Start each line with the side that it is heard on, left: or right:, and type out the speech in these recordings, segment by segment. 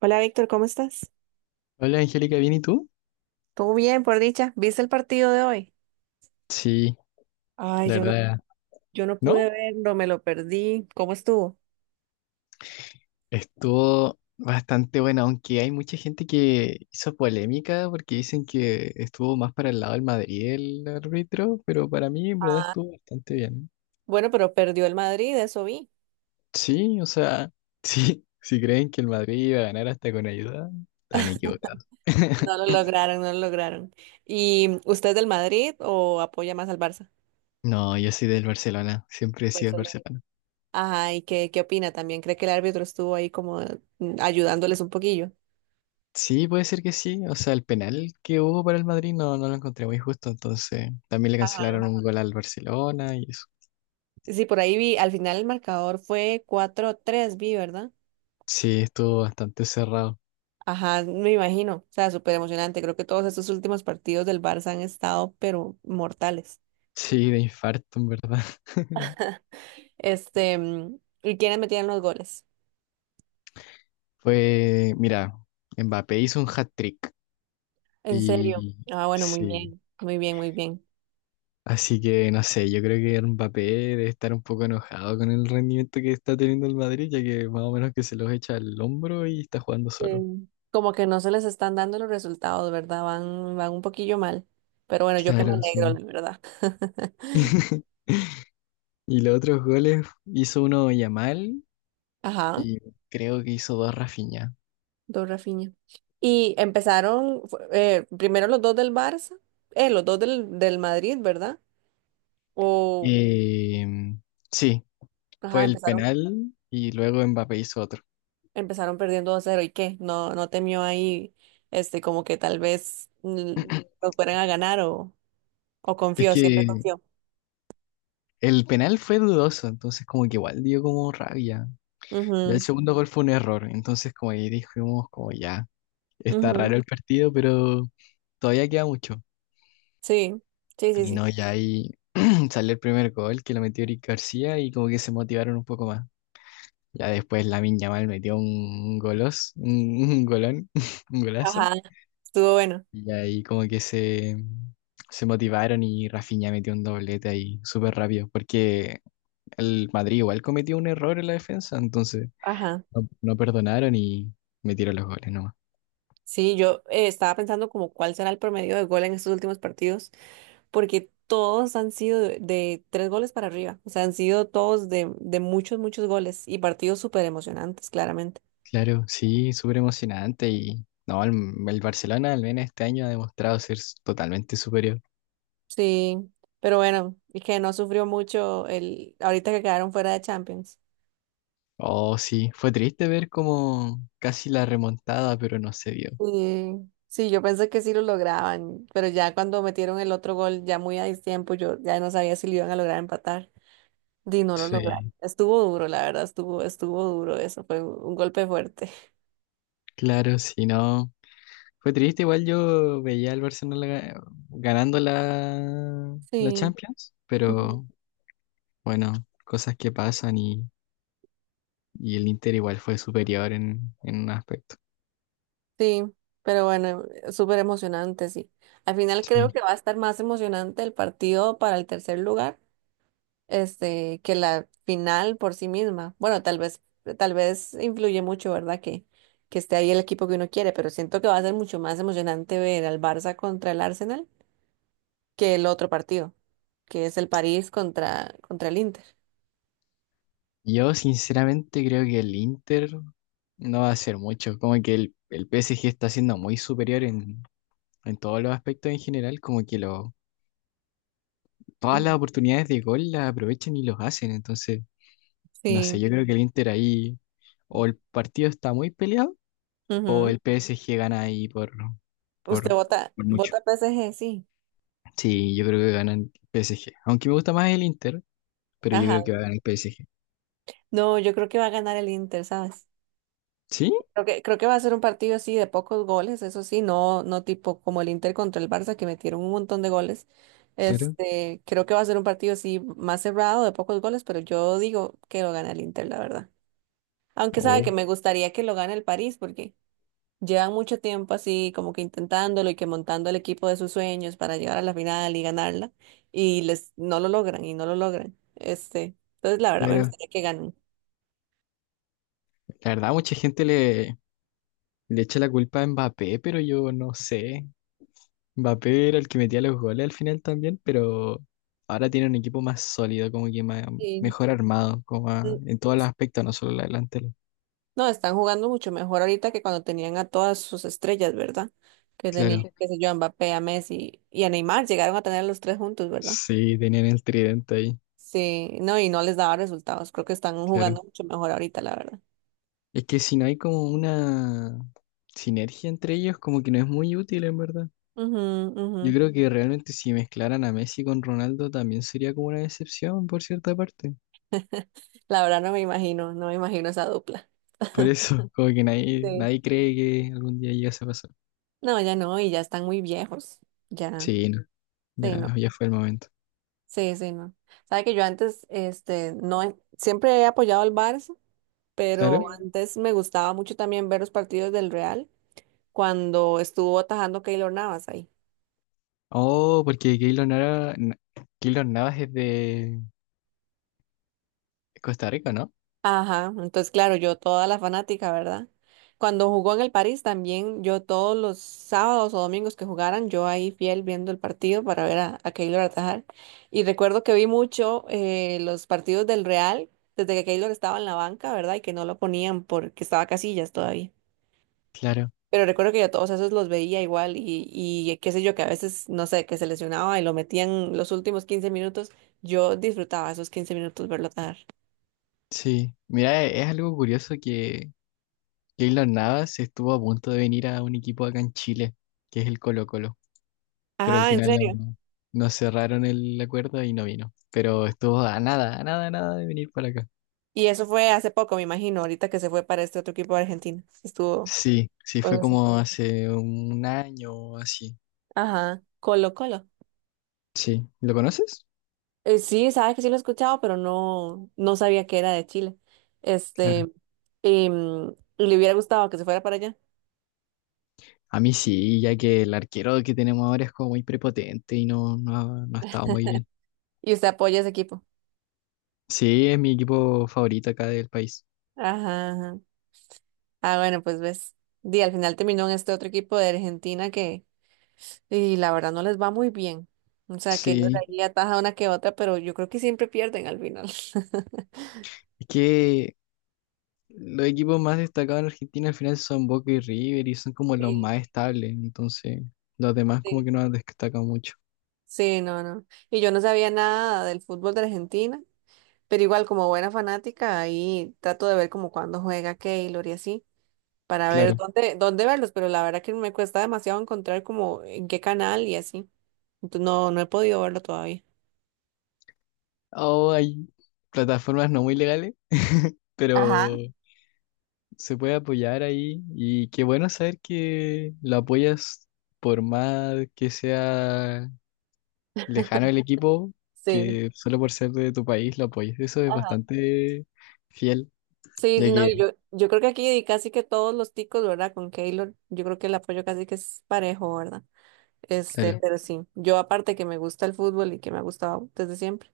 right: Hola Víctor, ¿cómo estás?
left: Hola Angélica, ¿bien y tú?
right: Todo bien, por dicha. ¿Viste el partido de hoy?
left: Sí,
right: Ay,
left: la
right: yo no,
left: verdad,
right: yo no
left: ¿no?
right: pude verlo, me lo perdí. ¿Cómo estuvo?
left: Estuvo bastante buena, aunque hay mucha gente que hizo polémica porque dicen que estuvo más para el lado del Madrid el árbitro, pero para mí en verdad
right: Ah,
left: estuvo bastante bien.
right: bueno, pero perdió el Madrid, eso vi.
left: Sí, o sea, sí, si creen que el Madrid iba a ganar hasta con ayuda, están equivocados.
right: No lo lograron, no lo lograron. ¿Y usted es del Madrid o apoya más al Barça?
left: No, yo soy del Barcelona, siempre he sido del
right: Barcelona.
left: Barcelona.
right: Ajá, ¿y qué opina también? ¿Cree que el árbitro estuvo ahí como ayudándoles un poquillo?
left: Sí, puede ser que sí. O sea, el penal que hubo para el Madrid no lo encontré muy justo. Entonces, también le
right: Ajá.
left: cancelaron un gol al Barcelona y eso.
right: Sí, por ahí vi, al final el marcador fue 4-3, vi, ¿verdad?
left: Sí, estuvo bastante cerrado.
right: Ajá, me imagino. O sea, súper emocionante. Creo que todos estos últimos partidos del Barça han estado, pero mortales.
left: Sí, de infarto, en verdad.
right: Este, ¿y quiénes metían los goles?
left: Fue, mira, Mbappé hizo un hat-trick.
right: ¿En serio?
left: Y
right: Ah, bueno, muy
left: sí.
right: bien, muy bien, muy bien.
left: Así que no sé, yo creo que Mbappé debe estar un poco enojado con el rendimiento que está teniendo el Madrid, ya que más o menos que se los echa al hombro y está jugando solo.
right: Sí. Como que no se les están dando los resultados, ¿verdad? Van un poquillo mal. Pero bueno, yo que me
left: Claro, no,
right: alegro,
left: sí.
right: la verdad.
left: Y los otros goles hizo uno Yamal
right: Ajá,
left: y creo que hizo dos Rafinha.
right: dos Rafinha. Y empezaron primero los dos del Barça, los dos del Madrid, ¿verdad? O,
left: Eh, sí, fue
right: ajá,
left: el
right: empezaron.
left: penal y luego Mbappé hizo otro.
right: Empezaron perdiendo 2 cero y qué, no temió ahí, este, como que tal vez nos fueran a ganar o
left: Es
right: confió, siempre
left: que
right: confió.
left: el penal fue dudoso, entonces como que igual dio como rabia. Ya el
right: Ujú,
left: segundo gol fue un error, entonces como ahí dijimos como ya, está
right: ujú,
left: raro el partido, pero todavía queda mucho.
right: sí, sí, sí,
left: Y
right: sí.
left: no, ya ahí salió el primer gol que lo metió Eric García y como que se motivaron un poco más. Ya después Lamine Yamal metió un golos, un golón, un golazo.
right: Ajá, estuvo bueno.
left: Y ahí como que se motivaron y Rafinha metió un doblete ahí súper rápido, porque el Madrid igual cometió un error en la defensa, entonces
right: Ajá.
left: no perdonaron y metieron los goles nomás.
right: Sí, yo estaba pensando como cuál será el promedio de gol en estos últimos partidos, porque todos han sido de tres goles para arriba, o sea, han sido todos de muchos, muchos goles y partidos súper emocionantes, claramente.
left: Claro, sí, súper emocionante y no, el Barcelona al menos este año ha demostrado ser s- totalmente superior.
right: Sí, pero bueno, y que no sufrió mucho el ahorita que quedaron fuera de Champions.
left: Oh, sí, fue triste ver como casi la remontada, pero no se vio.
right: Sí, sí, yo pensé que sí lo lograban, pero ya cuando metieron el otro gol, ya muy a tiempo, yo ya no sabía si lo iban a lograr empatar. Y no lo lograron.
left: Sí,
right: Estuvo duro, la verdad, estuvo duro eso, fue un golpe fuerte.
left: claro, sí, no. Fue triste, igual yo veía al Barcelona ga- ganando la
right: Sí,
left: Champions,
right: ujú,
left: pero bueno, cosas que pasan y el Inter igual fue superior en un aspecto.
right: sí, pero bueno, súper emocionante, sí. Al final creo
left: Sí.
right: que va a estar más emocionante el partido para el tercer lugar este, que la final por sí misma. Bueno, tal vez influye mucho, ¿verdad? Que esté ahí el equipo que uno quiere, pero siento que va a ser mucho más emocionante ver al Barça contra el Arsenal que el otro partido, que es el París contra el Inter.
left: Yo sinceramente creo que el Inter no va a hacer mucho, como que el PSG está siendo muy superior en todos los aspectos en general, como que lo, todas
right: Ujú.
left: las oportunidades de gol las aprovechan y los hacen, entonces, no sé,
right: Sí.
left: yo creo que el Inter ahí o el partido está muy peleado o
right: Ujú.
left: el PSG gana ahí
right: Usted
left: por...
right: vota,
left: por mucho.
right: vota PSG, sí.
left: Sí, yo creo que gana el PSG. Aunque me gusta más el Inter, pero yo
right: Ajá.
left: creo que va a ganar el PSG.
right: No, yo creo que va a ganar el Inter, ¿sabes?
left: ¿Sí?
right: Creo que va a ser un partido así de pocos goles, eso sí, no, no tipo como el Inter contra el Barça que metieron un montón de goles.
left: Claro.
right: Este, creo que va a ser un partido así más cerrado de pocos goles, pero yo digo que lo gana el Inter, la verdad. Aunque sabe que
left: Oh,
right: me gustaría que lo gane el París porque llevan mucho tiempo así como que intentándolo y que montando el equipo de sus sueños para llegar a la final y ganarla y les no lo logran y no lo logran. Este, entonces la verdad me
left: claro.
right: gustaría que ganen.
left: La verdad, mucha gente le echa la culpa a Mbappé, pero yo no sé. Mbappé era el que metía los goles al final también, pero ahora tiene un equipo más sólido, como que más-
right: Sí.
left: mejor armado, como a- en todos los aspectos, no solo la delantera.
right: No, están jugando mucho mejor ahorita que cuando tenían a todas sus estrellas, ¿verdad? Que
left: Claro.
right: tenían, qué sé yo, a Mbappé, a Messi y a Neymar, llegaron a tener a los tres juntos, ¿verdad?
left: Sí, tenían el tridente ahí.
right: Sí, no, y no les daba resultados. Creo que están
left: Claro.
right: jugando mucho mejor ahorita, la verdad.
left: Es que si no hay como una sinergia entre ellos, como que no es muy útil en verdad.
right: Ujú, ujú.
left: Yo creo que realmente si mezclaran a Messi con Ronaldo también sería como una decepción por cierta parte.
right: La verdad no me imagino, no me imagino esa dupla.
left: Por eso, como que nadie,
right: Sí.
left: nadie cree que algún día llegase a pasar.
right: No, ya no, y ya están muy viejos. Ya,
left: Sí, no,
right: sí, no.
left: ya, ya fue el momento.
right: Sí, sí, no. Sabe que yo antes, este, no, siempre he apoyado al Barça,
left: Claro.
right: pero
left: Sí.
right: antes me gustaba mucho también ver los partidos del Real. Cuando estuvo atajando Keylor Navas ahí.
left: Oh, porque Keylor Nava, Na- Keylor Navas es de Costa Rica, ¿no?
right: Ajá, entonces claro, yo toda la fanática, ¿verdad? Cuando jugó en el París también, yo todos los sábados o domingos que jugaran, yo ahí fiel viendo el partido para ver a Keylor atajar. Y recuerdo que vi mucho los partidos del Real desde que Keylor estaba en la banca, ¿verdad? Y que no lo ponían porque estaba Casillas todavía.
left: Claro,
right: Pero recuerdo que yo todos esos los veía igual y qué sé yo, que a veces, no sé, que se lesionaba y lo metían los últimos 15 minutos. Yo disfrutaba esos 15 minutos verlo dar.
left: sí. Mira, e- es algo curioso que Keylor Navas estuvo a punto de venir a un equipo acá en Chile, que es el Colo-Colo. Pero al
right: Ajá, en
left: final
right: serio.
left: no cerraron el acuerdo y no vino. Pero estuvo a nada, a nada, a nada de venir para acá.
right: Y eso fue hace poco, me imagino, ahorita que se fue para este otro equipo de Argentina. Estuvo.
left: Sí, sí, fue
right: Bueno, sí.
left: como hace un año o así.
right: Ajá, Colo Colo.
left: Sí, ¿lo conoces?
right: Sí, sabe que sí lo he escuchado, pero no, no sabía que era de Chile.
left: Claro.
right: Este, le hubiera gustado que se fuera para allá.
left: A mí sí, ya que el arquero que tenemos ahora es como muy prepotente y ha- no ha estado muy bien.
right: Y usted apoya a ese equipo.
left: Sí, es mi equipo favorito acá del país.
right: Ajá. Ajá. Ah, bueno, pues ves. Di, al final terminó en este otro equipo de Argentina que, y la verdad no les va muy bien. O sea, que ellos
left: Sí,
right: ahí ataja una que otra, pero yo creo que siempre pierden al final.
left: es que los equipos más destacados en Argentina al final son Boca y River y son como los
right: Sí,
left: más estables, entonces los demás como
right: sí.
left: que no han destacado mucho.
right: Sí, no, no. Y yo no sabía nada del fútbol de Argentina, pero igual como buena fanática, ahí trato de ver como cuándo juega Keylor y así, para ver
left: Claro.
right: dónde verlos, pero la verdad que me cuesta demasiado encontrar como en qué canal y así. Entonces no, no he podido verlo todavía.
left: O hay plataformas no muy legales, pero
right: Ajá.
left: se puede apoyar ahí y qué bueno saber que lo apoyas por más que sea lejano el equipo,
right: Sí.
left: que solo por ser de tu país lo apoyes. Eso es bastante fiel,
right: Sí,
left: ya
right: sí, no, y
left: que,
right: yo creo que aquí casi que todos los ticos, ¿verdad? Con Keylor, yo creo que el apoyo casi que es parejo, ¿verdad? Este,
left: claro,
right: pero sí, yo aparte que me gusta el fútbol y que me ha gustado desde siempre,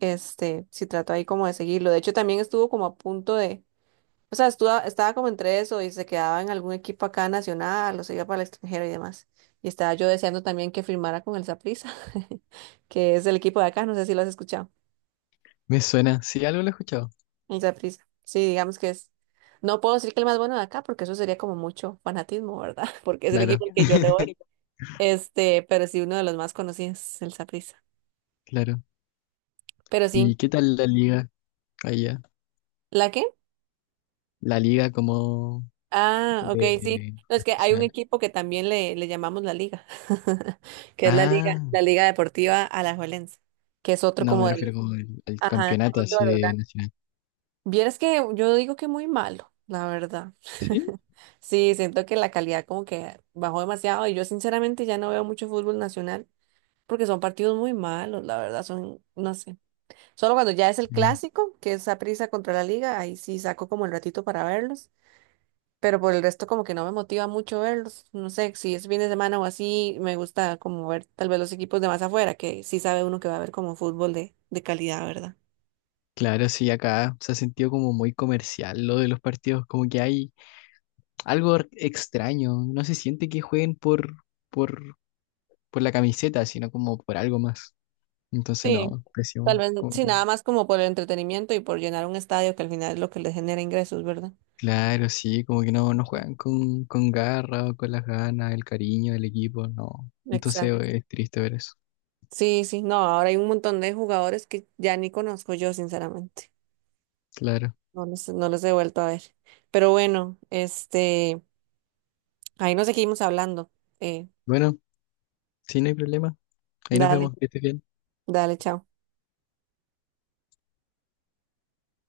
right: este, sí trato ahí como de seguirlo. De hecho, también estuvo como a punto de, o sea, estuvo, estaba como entre eso y se quedaba en algún equipo acá nacional o se iba para el extranjero y demás. Y estaba yo deseando también que firmara con el Saprissa, que es el equipo de acá, no sé si lo has escuchado.
left: me suena. Sí, algo lo he escuchado.
right: Y prisa, sí, digamos que es. No puedo decir que el más bueno de acá, porque eso sería como mucho fanatismo, ¿verdad? Porque es el
left: Claro,
right: equipo al que yo le voy. Este, pero sí, uno de los más conocidos, el Saprissa.
left: claro.
right: Pero sí.
left: ¿Y qué tal la liga allá?
right: ¿La qué?
left: La liga como
right: Ah, ok, sí.
left: de
right: No, es que hay un
left: nacional.
right: equipo que también le llamamos la Liga, que es
left: Ah,
right: La Liga Deportiva Alajuelense, que es otro
left: no,
right: como
left: me
right: de los,
left: refiero como al
right: ajá,
left: campeonato
right: otro
left: así
right: de los
left: de
right: grandes.
left: nacional.
right: Vieras que yo digo que muy malo, la verdad.
left: Sí.
right: Sí, siento que la calidad como que bajó demasiado y yo sinceramente ya no veo mucho fútbol nacional porque son partidos muy malos, la verdad, son, no sé. Solo cuando ya es el
left: Sí.
right: clásico, que es prisa contra la Liga, ahí sí saco como el ratito para verlos, pero por el resto como que no me motiva mucho verlos. No sé, si es fin de semana o así, me gusta como ver tal vez los equipos de más afuera, que sí sabe uno que va a ver como fútbol de calidad, ¿verdad?
left: Claro, sí, acá se ha sentido como muy comercial lo de los partidos, como que hay algo r- extraño, no se siente que jueguen por, por la camiseta, sino como por algo más. Entonces
right: Sí,
left: no,
right: tal
left: pésimo.
right: vez,
left: Como que-
right: sí, nada más como por el entretenimiento y por llenar un estadio que al final es lo que les genera ingresos, ¿verdad?
left: claro, sí, como que no, no juegan con garra, o con las ganas, el cariño del equipo, no. Entonces
right: Exacto.
left: es triste ver eso,
right: Sí, sí, no, ahora hay un montón de jugadores que ya ni conozco yo, sinceramente.
left: claro.
right: No los he vuelto a ver. Pero bueno, este, ahí nos seguimos hablando. Eh,
left: Bueno, sí, no hay problema. Ahí nos
right: dale,
left: vemos, que estés bien.
right: dale, chao.